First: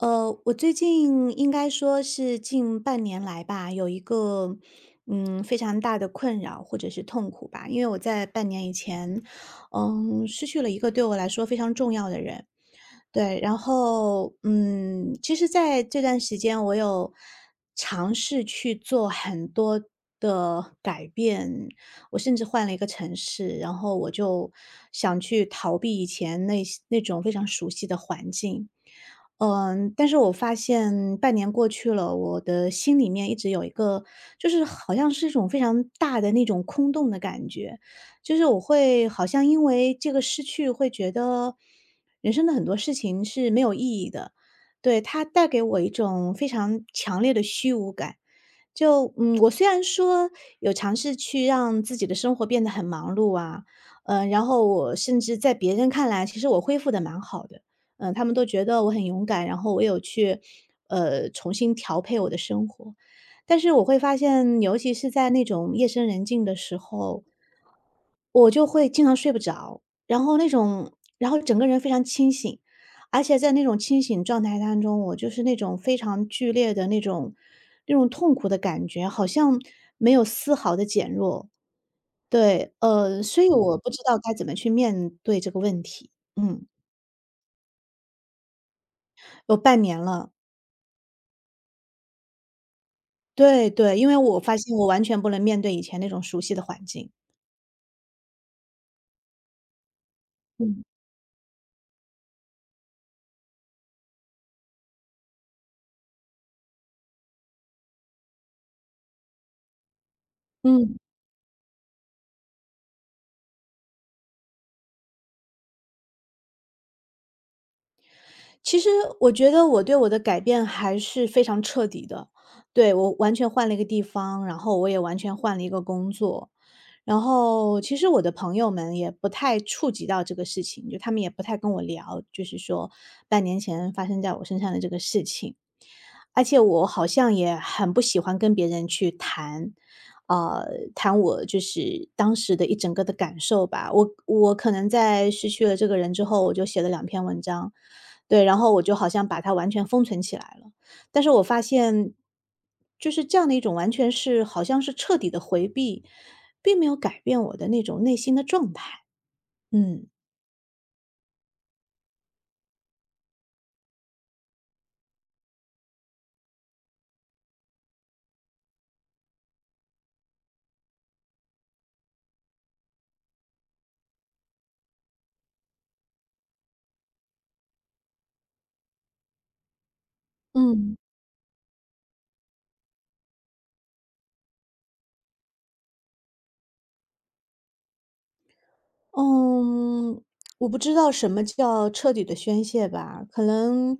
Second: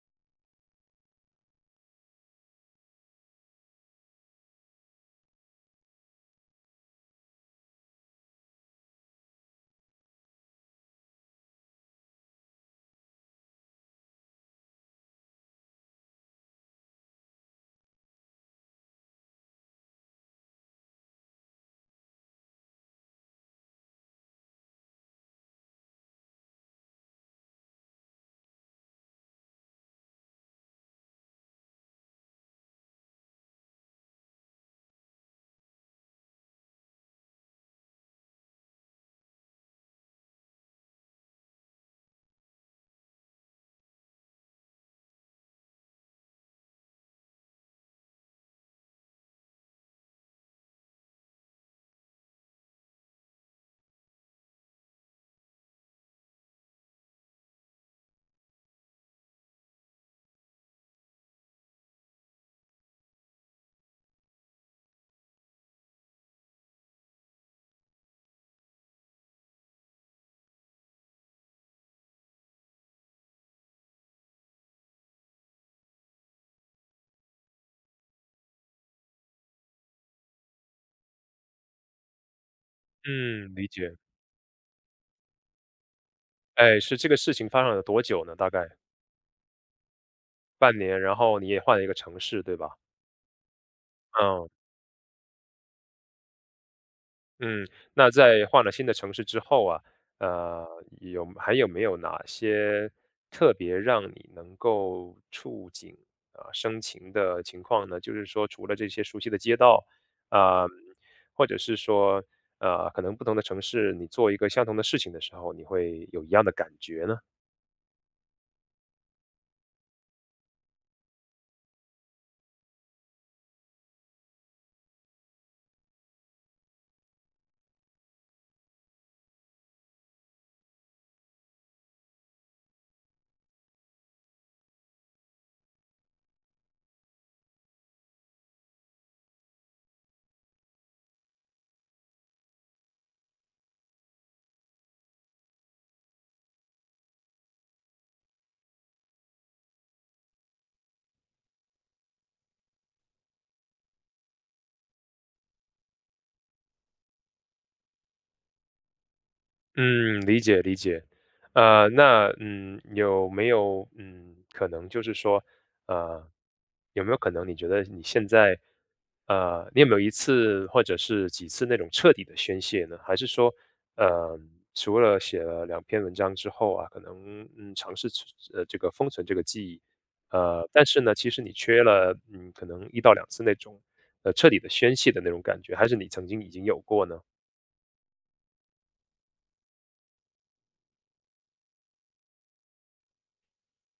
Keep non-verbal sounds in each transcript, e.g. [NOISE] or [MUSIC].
呃，我最近应该说是近半年来吧，有一个，嗯，非常大的困扰或者是痛苦吧，因为我在半年以前，嗯，失去了一个对我来说非常重要的人。对，然后，嗯，其实在这段时间我有尝试去做很多的改变，我甚至换了一个城市，然后我就想去逃避以前那些那种非常熟悉的环境。呃嗯，但是我发现半年过去了，我的心里面一直有一个就是好像是一种非常大的那种空洞的感觉，就是我会好像因为这个失去会觉得人生的很多事情是没有意义的。对，它带给我一种非常强烈的虚无感。就，嗯，[TSK] 我虽然说有尝试去让自己的生活变得很忙碌啊，呃，然后我甚至在别人看来，其实我恢复得蛮好的，呃，他们都觉得我很勇敢，然后我有去，呃，重新调配我的生活，但是我会发现，尤其是在那种夜深人静的时候我就会经常睡不着，然后那种然后整个人非常清醒。而且在那种清醒状态当中，我就是那种非常剧烈的那种那种痛苦的感觉，好像没有丝毫的减弱。对，呃，所以嗯，理我不解。知道该怎么去面对这个问题，嗯。诶，是这个事情发生了多久呢，大概？有半年了。半年，然后你也换了一个城市对吧？对对，因为我嗯。发现我完全不能面对以前那种熟悉的环境。嗯，那在换了新的城市之后啊，呃，嗯。有还有没有哪些特别让你能够触景，呃，生情的情况呢？就是说除了这些熟悉的街道，呃，嗯。或者是说，呃，可能不同的城市你做一个相同的事情的时候，你会有一样的感觉呢？其实我觉得我对我的改变还是非常彻底的，对，我完全换了一个地方，然后我也完全换了一个工作。然后其实我的朋友们也不太触及到这个事情，就他们也不太跟我聊，就是说半年前发生在我身上的这个事情，而且我好像也很不喜欢跟别人去谈，呃，谈我就是当时的一整个的感受吧，我我可能在失去了这个人之后，我就写了两篇文章，对，然后我就好像把它完全封存起来了，但是我发现，就是这样的一种完全是好像是彻底的回避，并没有改变我的那种内心的状态。嗯。嗯，理解理解，呃，那，嗯，有没有，嗯，可能就是说呃，有没有可能你觉得你现在呃，你有没有一次或者是几次那种彻底的宣泄呢？还是说，呃，除了写了2篇文章之后啊，可能，嗯，尝试这个封存这个记忆，呃，但嗯。是呢其实你缺了，嗯，可能1-2次那种彻底，呃，的宣泄的那种感觉还是你曾经已经有过呢？嗯，我不知道什么叫彻底地宣泄吧，可能。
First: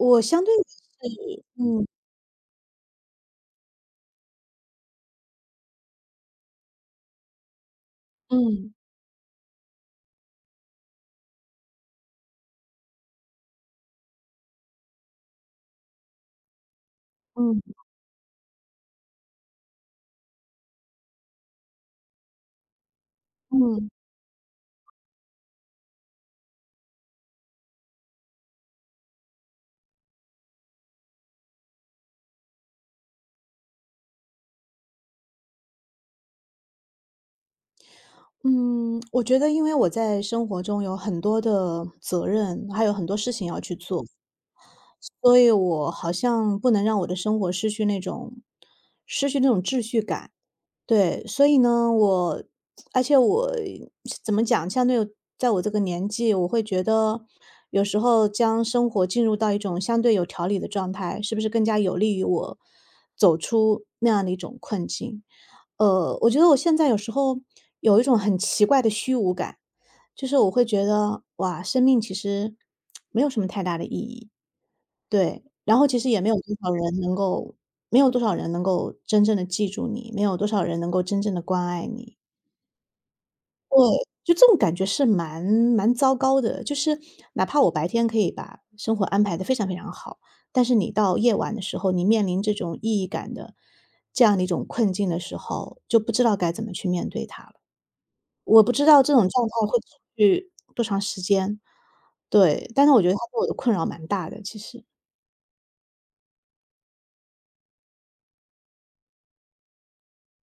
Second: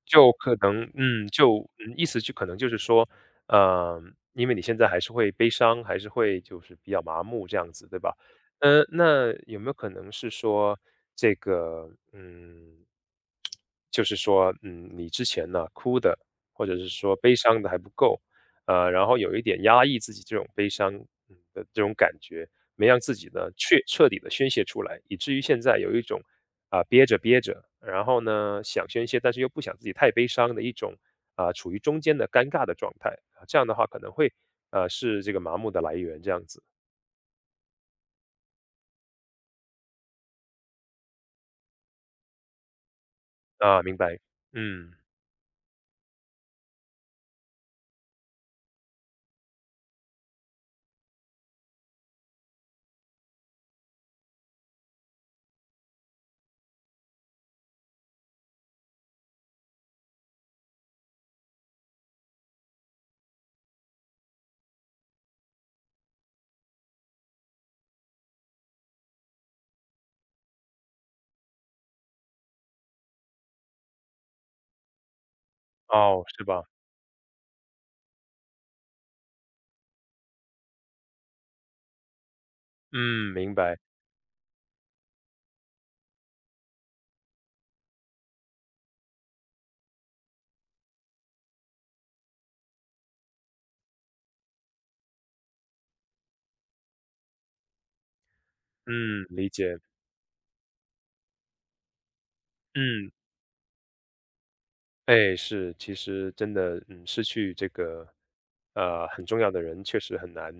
我就相对可的能，嗯，是就，嗯。嗯，意思就可能就是说，呃，因为你现在还是会悲伤，还是会就是比较麻木这样子，对吧？嗯。呃，那有没有可能是说这个嗯，[TSK] 就是说，嗯，你之前呢，哭的或者是说悲嗯。伤的还不够。呃，然后有一点压抑自己这种悲伤，嗯，的这种感觉，没让自己呢，确嗯。彻底地宣泄出来，以至于现在有一种啊，憋着憋着，然后呢，想宣泄，但是又不想自己太悲伤的一种，呃，处于中间的尴尬的状态。这样的话可能会，呃，是这个麻木的来源，这样子。嗯，[TSK] 我觉得因为我在生活中有很多的责任，还有很多事情要去啊，明做。白，嗯。所以我好像不能让我的生活失去那种失去那种秩序感。对，所以呢，我而且我怎么讲，相对在我这个年纪，我会觉得，有时候将生活进入到一种相对有条理的状态，是不是更加有利于我，走出那样的一种困境。呃，我觉得我现在有时候有一种很奇怪的虚无感，就是我会觉得，哇，生命其实 [TSK] 没有什么太大的意义。对，然后其实也哦，没有是多吧。少人能够没有多少人能够真正地记住你，没有多少人能够真正地关爱你。嗯，明对，白。就这种感觉是蛮蛮糟糕的，就是哪怕我白天可以把生活安排得非常非常好，但是你到夜晚的时候，你面临这种意义感的这样的一种困境的时候，就不知道该怎么去面对它了。我不知道这嗯，种状理态解。会持续多长时间。对，但是我觉嗯。得它对我的困扰蛮大的，其实。诶，是，其实真的，嗯，失去这个，呃，很重要的人确实很难。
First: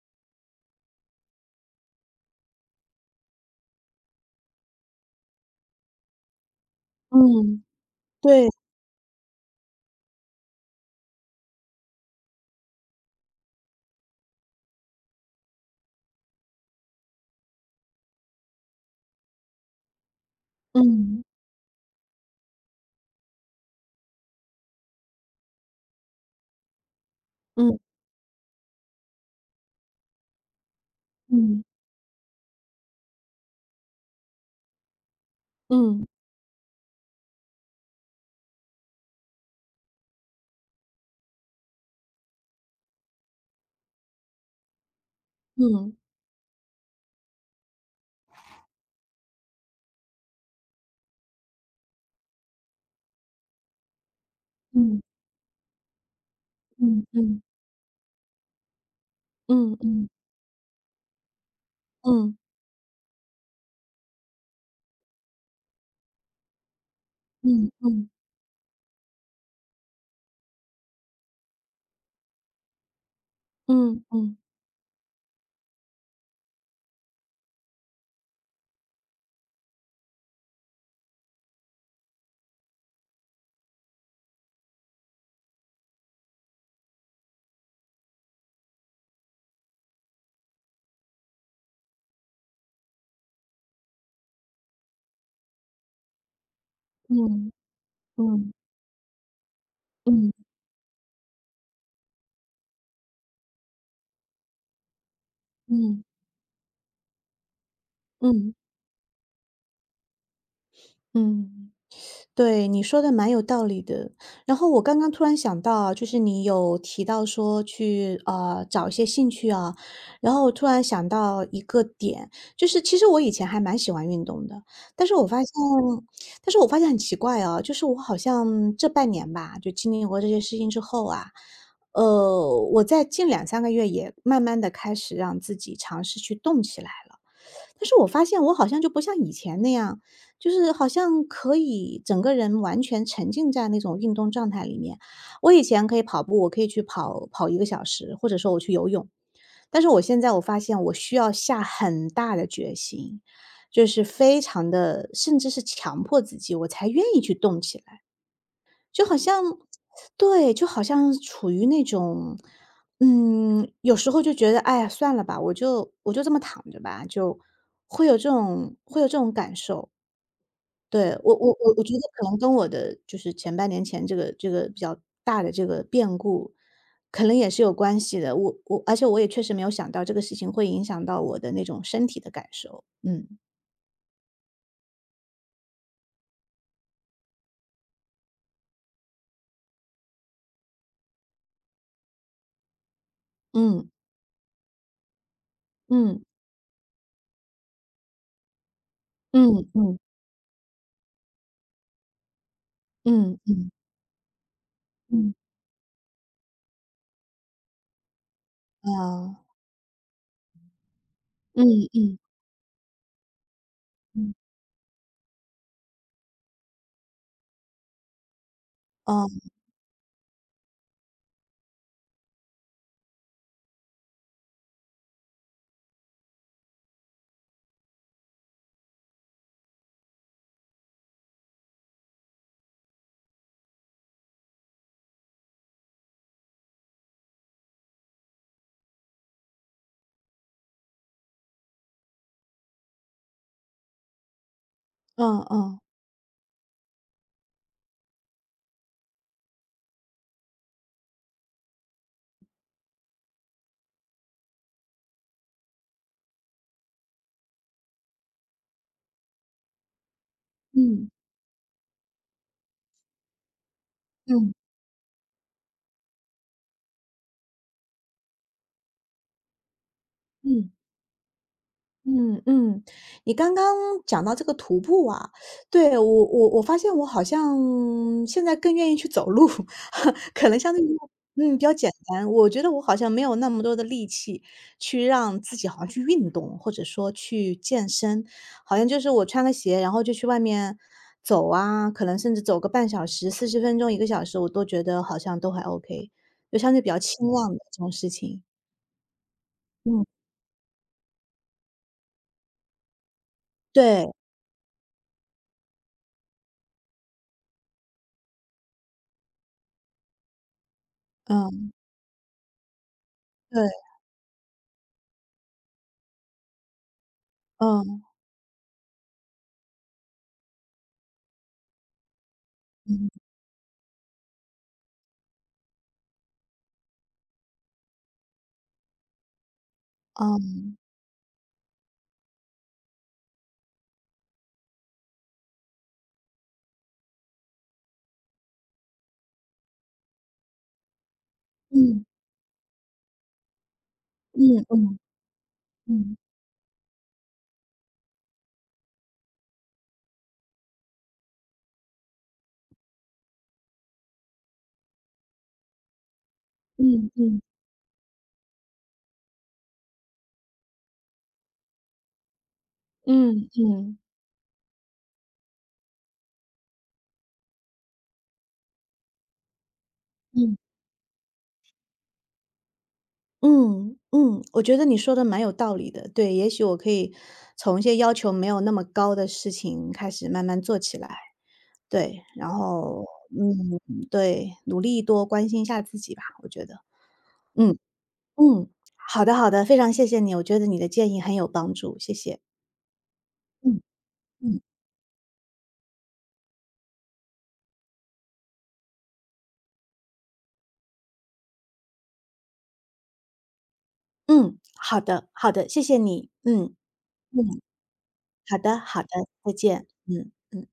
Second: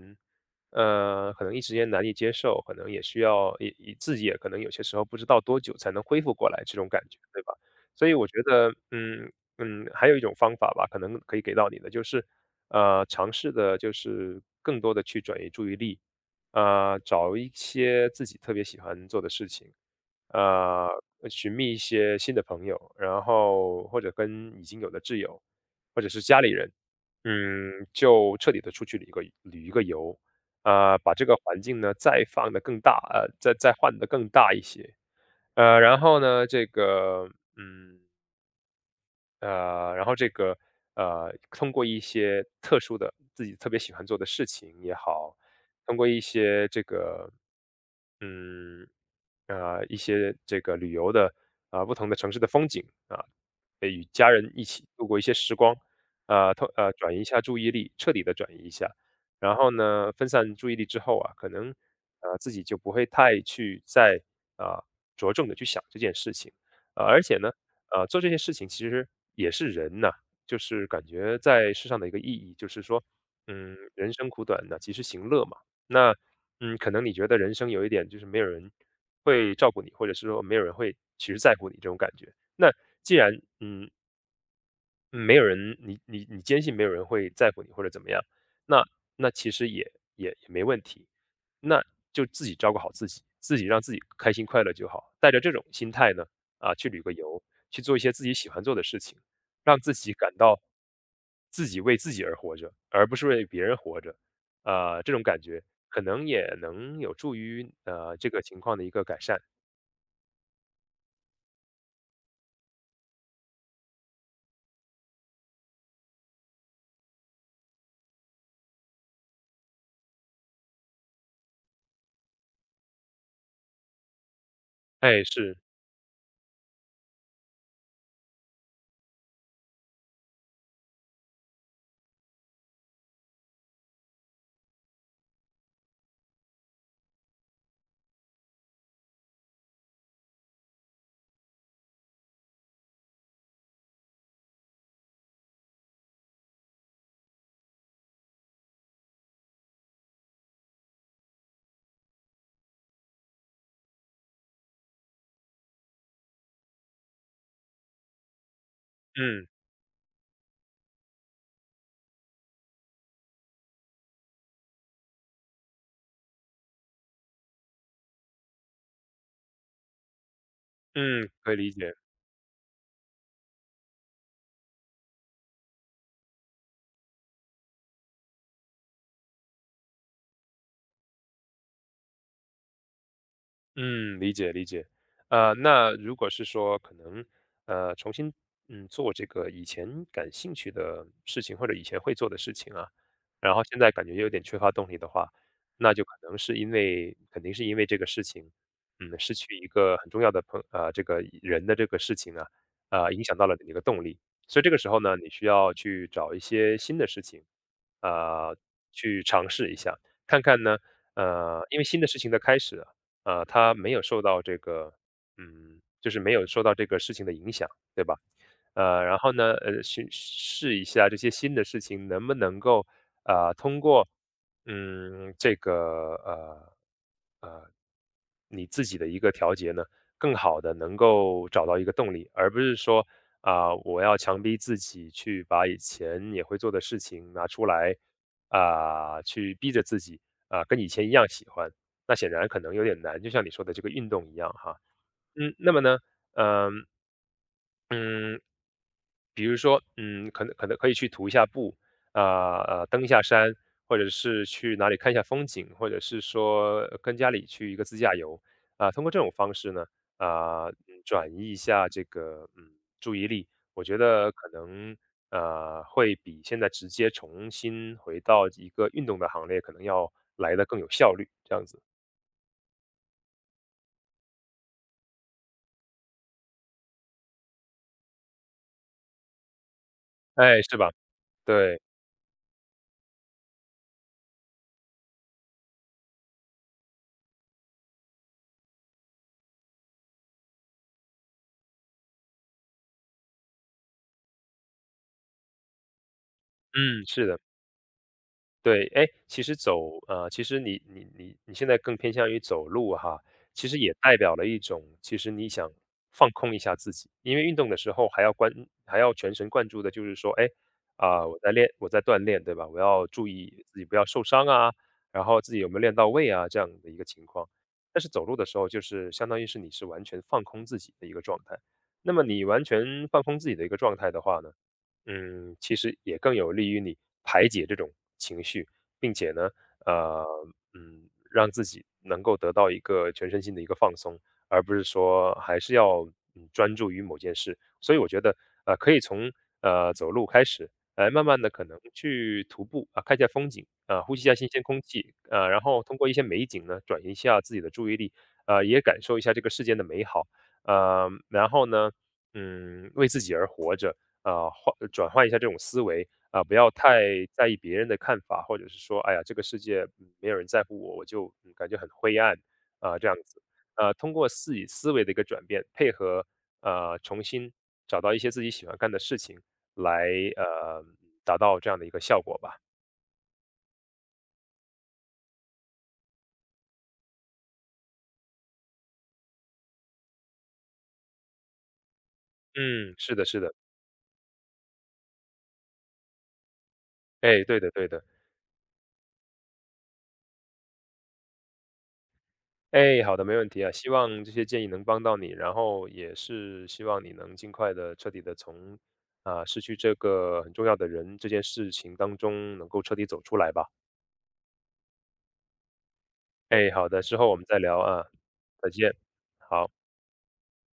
呃，可能一时间难以接受，可能也需要一一自己也可能有些时候不知道多久才能恢复过来这种感觉，对吧？嗯，所以我觉对。得，嗯嗯，还有一种方法吧，可能可以给到你的就是，呃，尝试地就是更多地去转移注意力，呃，找一些自己特别喜欢做的事情。呃，嗯。寻觅一些新的朋友，然后或者跟已经有的挚友，或者是家里人，嗯。嗯，就彻底地出去旅个旅一个游。呃，把这个环嗯。境呢再放得更大呃，再再换得更大一些，呃，然嗯。后呢，这个，嗯呃，然后这个，呃，通过一些特殊的，自己特别喜欢做的事情也好，通嗯。过一些这个嗯，啊，一些这个旅游的，呃，不同的城市的风景啊，可以与家人一起嗯。度过一些时光。呃，通呃，嗯转移一下嗯。注意力，彻底地转移一下。然后嗯嗯。呢分散注意力之后啊，可能，呃，嗯。自己就不会太去再，呃，着重地去想这件事情。呃，而且呢，嗯呃，嗯。做这些事情其实也是人呐，就是感觉在世上的一个意义，就是说，嗯，嗯人生嗯。苦短，那及时行乐嘛。那，嗯，可能你觉得人生有一点就是没有人会照顾你，或者是说没有人会其实在乎你这种感觉，那既然嗯。嗯，没有人你你你坚信没有人会在乎你或者怎么样，那那其实也也也没问题，那就自己照顾好自己，自己让自己开心快乐就好。带着这种心态呢，啊，去旅个游，嗯，去做一些自己喜嗯。欢做的事情，让自己嗯。感到，自己为自己而活着，而不是为别人活着。呃，这种感觉可嗯。能也能有助于，呃，这个嗯。情况的一个改善。嗯，[SUCKS TEETH] 对，你说得蛮有道理的。然后我刚刚突然想到哦，就是你有提到说去，呃，找一些兴趣啊。然后突然想到一个点，就是其实我以前还蛮喜欢运动的，但是哎，我发现是。但是我发现很奇怪啊，就是我好像这半年吧，就经历过这些事情之后啊，呃，我在近2-3个月也慢慢地开始让自己尝试去动起来了。但是我发现我好像就不像以前那样，就是好像可以整个人完全沉浸在那种运动状态里面。我以前可以跑步，我可以去跑跑1个小时，或者说我去游泳，但是我现在我发现我需要下很大的决心，就是非常地，甚至是强迫自己，我才愿意去动起来。就好像嗯。对，就好像处于那种嗯，有时候就觉得，哎呀，算了吧，我就我就这么躺着吧，就会有这种会有这种感受。对，嗯，我我可以理我我觉解。得可能跟我的就是前半年前这个这个比较大的这个变故，可能也是有关系的，我我而且我也确实没有想到这个事情会影响到我的那种身体的感受，嗯。嗯，理解理解，呃，那如果是说可能，呃，重新，嗯，做这个以前感兴趣的事情或者以前会做的事情啊，然后现嗯。在感觉有点缺乏动力的话，那就可嗯。能是因为肯定是因为这个事情，嗯，失去嗯一个嗯。很重要的朋呃，这个人的这个事情啊，呃，影响嗯到了嗯。你的动力。所以这个时候呢你嗯。需要去找一些新的事情。呃，去呃。尝试一下，看看呢呃，嗯因为新的事嗯。情的开始，呃，它没有受嗯。到这个，嗯，就是没有受到这个事情的影响，对吧？呃，然后呃。呢，呃，试试一下这些新的事情能不能够，呃，通过，嗯，这个，呃呃，你自己的一个调节呢，更好地能够找到一个动力，而不是说，啊，我要强逼自己去把以前也会做的事情拿出来，啊，去逼着自己，啊，跟以前一样喜欢。那显然可能有点难，就像你说的这个运动一样哈，呃嗯，那呃。么呢，呃，嗯，比如说，嗯，可能可能可以去徒一下步，啊啊，登一下山或者是去哪里看一下风景，或者是说跟家里去一个自驾游。啊，通过这种方式呢，呃，嗯，嗯。转移一下这个，嗯，注意力，我觉得可嗯。能，呃，会比现在直接重新回到一个运动的行列可能要来得嗯。更有效率，这样子。嗯嗯，你刚刚讲到这个徒步啊，对，我我我发现我好像现在更愿意去走路，[LAUGHS] 可能诶，相是对吧，嗯，比较对。简单，我觉得我好像没有那么多的力气去让自己好像去运动，或者说去健身。好像就是我穿了鞋，然后就去外面走啊，可能甚至走个半小时、40分钟、1个小时我都觉得好像都还 okay，就相对比较嗯，是轻的。量的这种事情。对，诶，其实走嗯。呃，其实你你你现在更偏向于走路哈，其实也对。代表了一种其实你想放空一下自己，因为运动的时候还要关还要全神贯注的就是说，诶，呃，我在嗯。练我在锻炼，对吧，我要注意对。自己不要受伤啊，然后自己有没有练到位啊，这样的一个情况。但嗯。是走路的时候就是相当于是你是完全放空自己的一个状态，那么你完全嗯。放空自己的一个状态的话呢，嗯，其实也更有利于你排解这种情绪，并且呢，呃，嗯。嗯，让自己能够得到一个全身心的一个放松，而不是说还是要，嗯，专注于某件事，所以我觉得，呃，可以从，呃，走路开始，来慢慢地可能嗯。去徒步，啊，看一下风景，呃，呼吸一下新鲜嗯空嗯。气，呃，然后通过一嗯。些美景呢，转移一下自己的注意力。呃，也感受一下这个世界的美好，呃，然后呢，嗯，为自己而活着，呃，换转换一下这种思维，啊，不要太嗯嗯。在意别人的看法，或者是说，“哎呀，这个世界没有人在乎我，我就，嗯，感觉很灰暗“，呃，这样子，嗯呃，嗯。通过自己思维的一个转变，配合，呃，重新找到一些自己喜欢干的事情，来，嗯。呃，达到这样的一个效果吧。嗯，嗯，我觉得你说得蛮有道理的，对，也许我可以从一些要求没有那么高的事情开始慢慢做起来。对，然嗯，后，是的是的。嗯，对，努力多关心一下自己吧，我觉得。诶，对的嗯，对的。嗯，好的好的，非常谢谢你，我觉得你的建议很有帮助，谢谢。诶，好的，没问题啊，嗯。希望这些嗯。建议能帮到你，然后也是希望你能尽快地、彻底地从，呃，失去这个很重要的人这件事情当中能够彻底走出来吧。嗯，好的，好的，谢谢你，诶，嗯，好的，之后我们再嗯。聊啊，好再的见，好的，再好。见，嗯，嗯。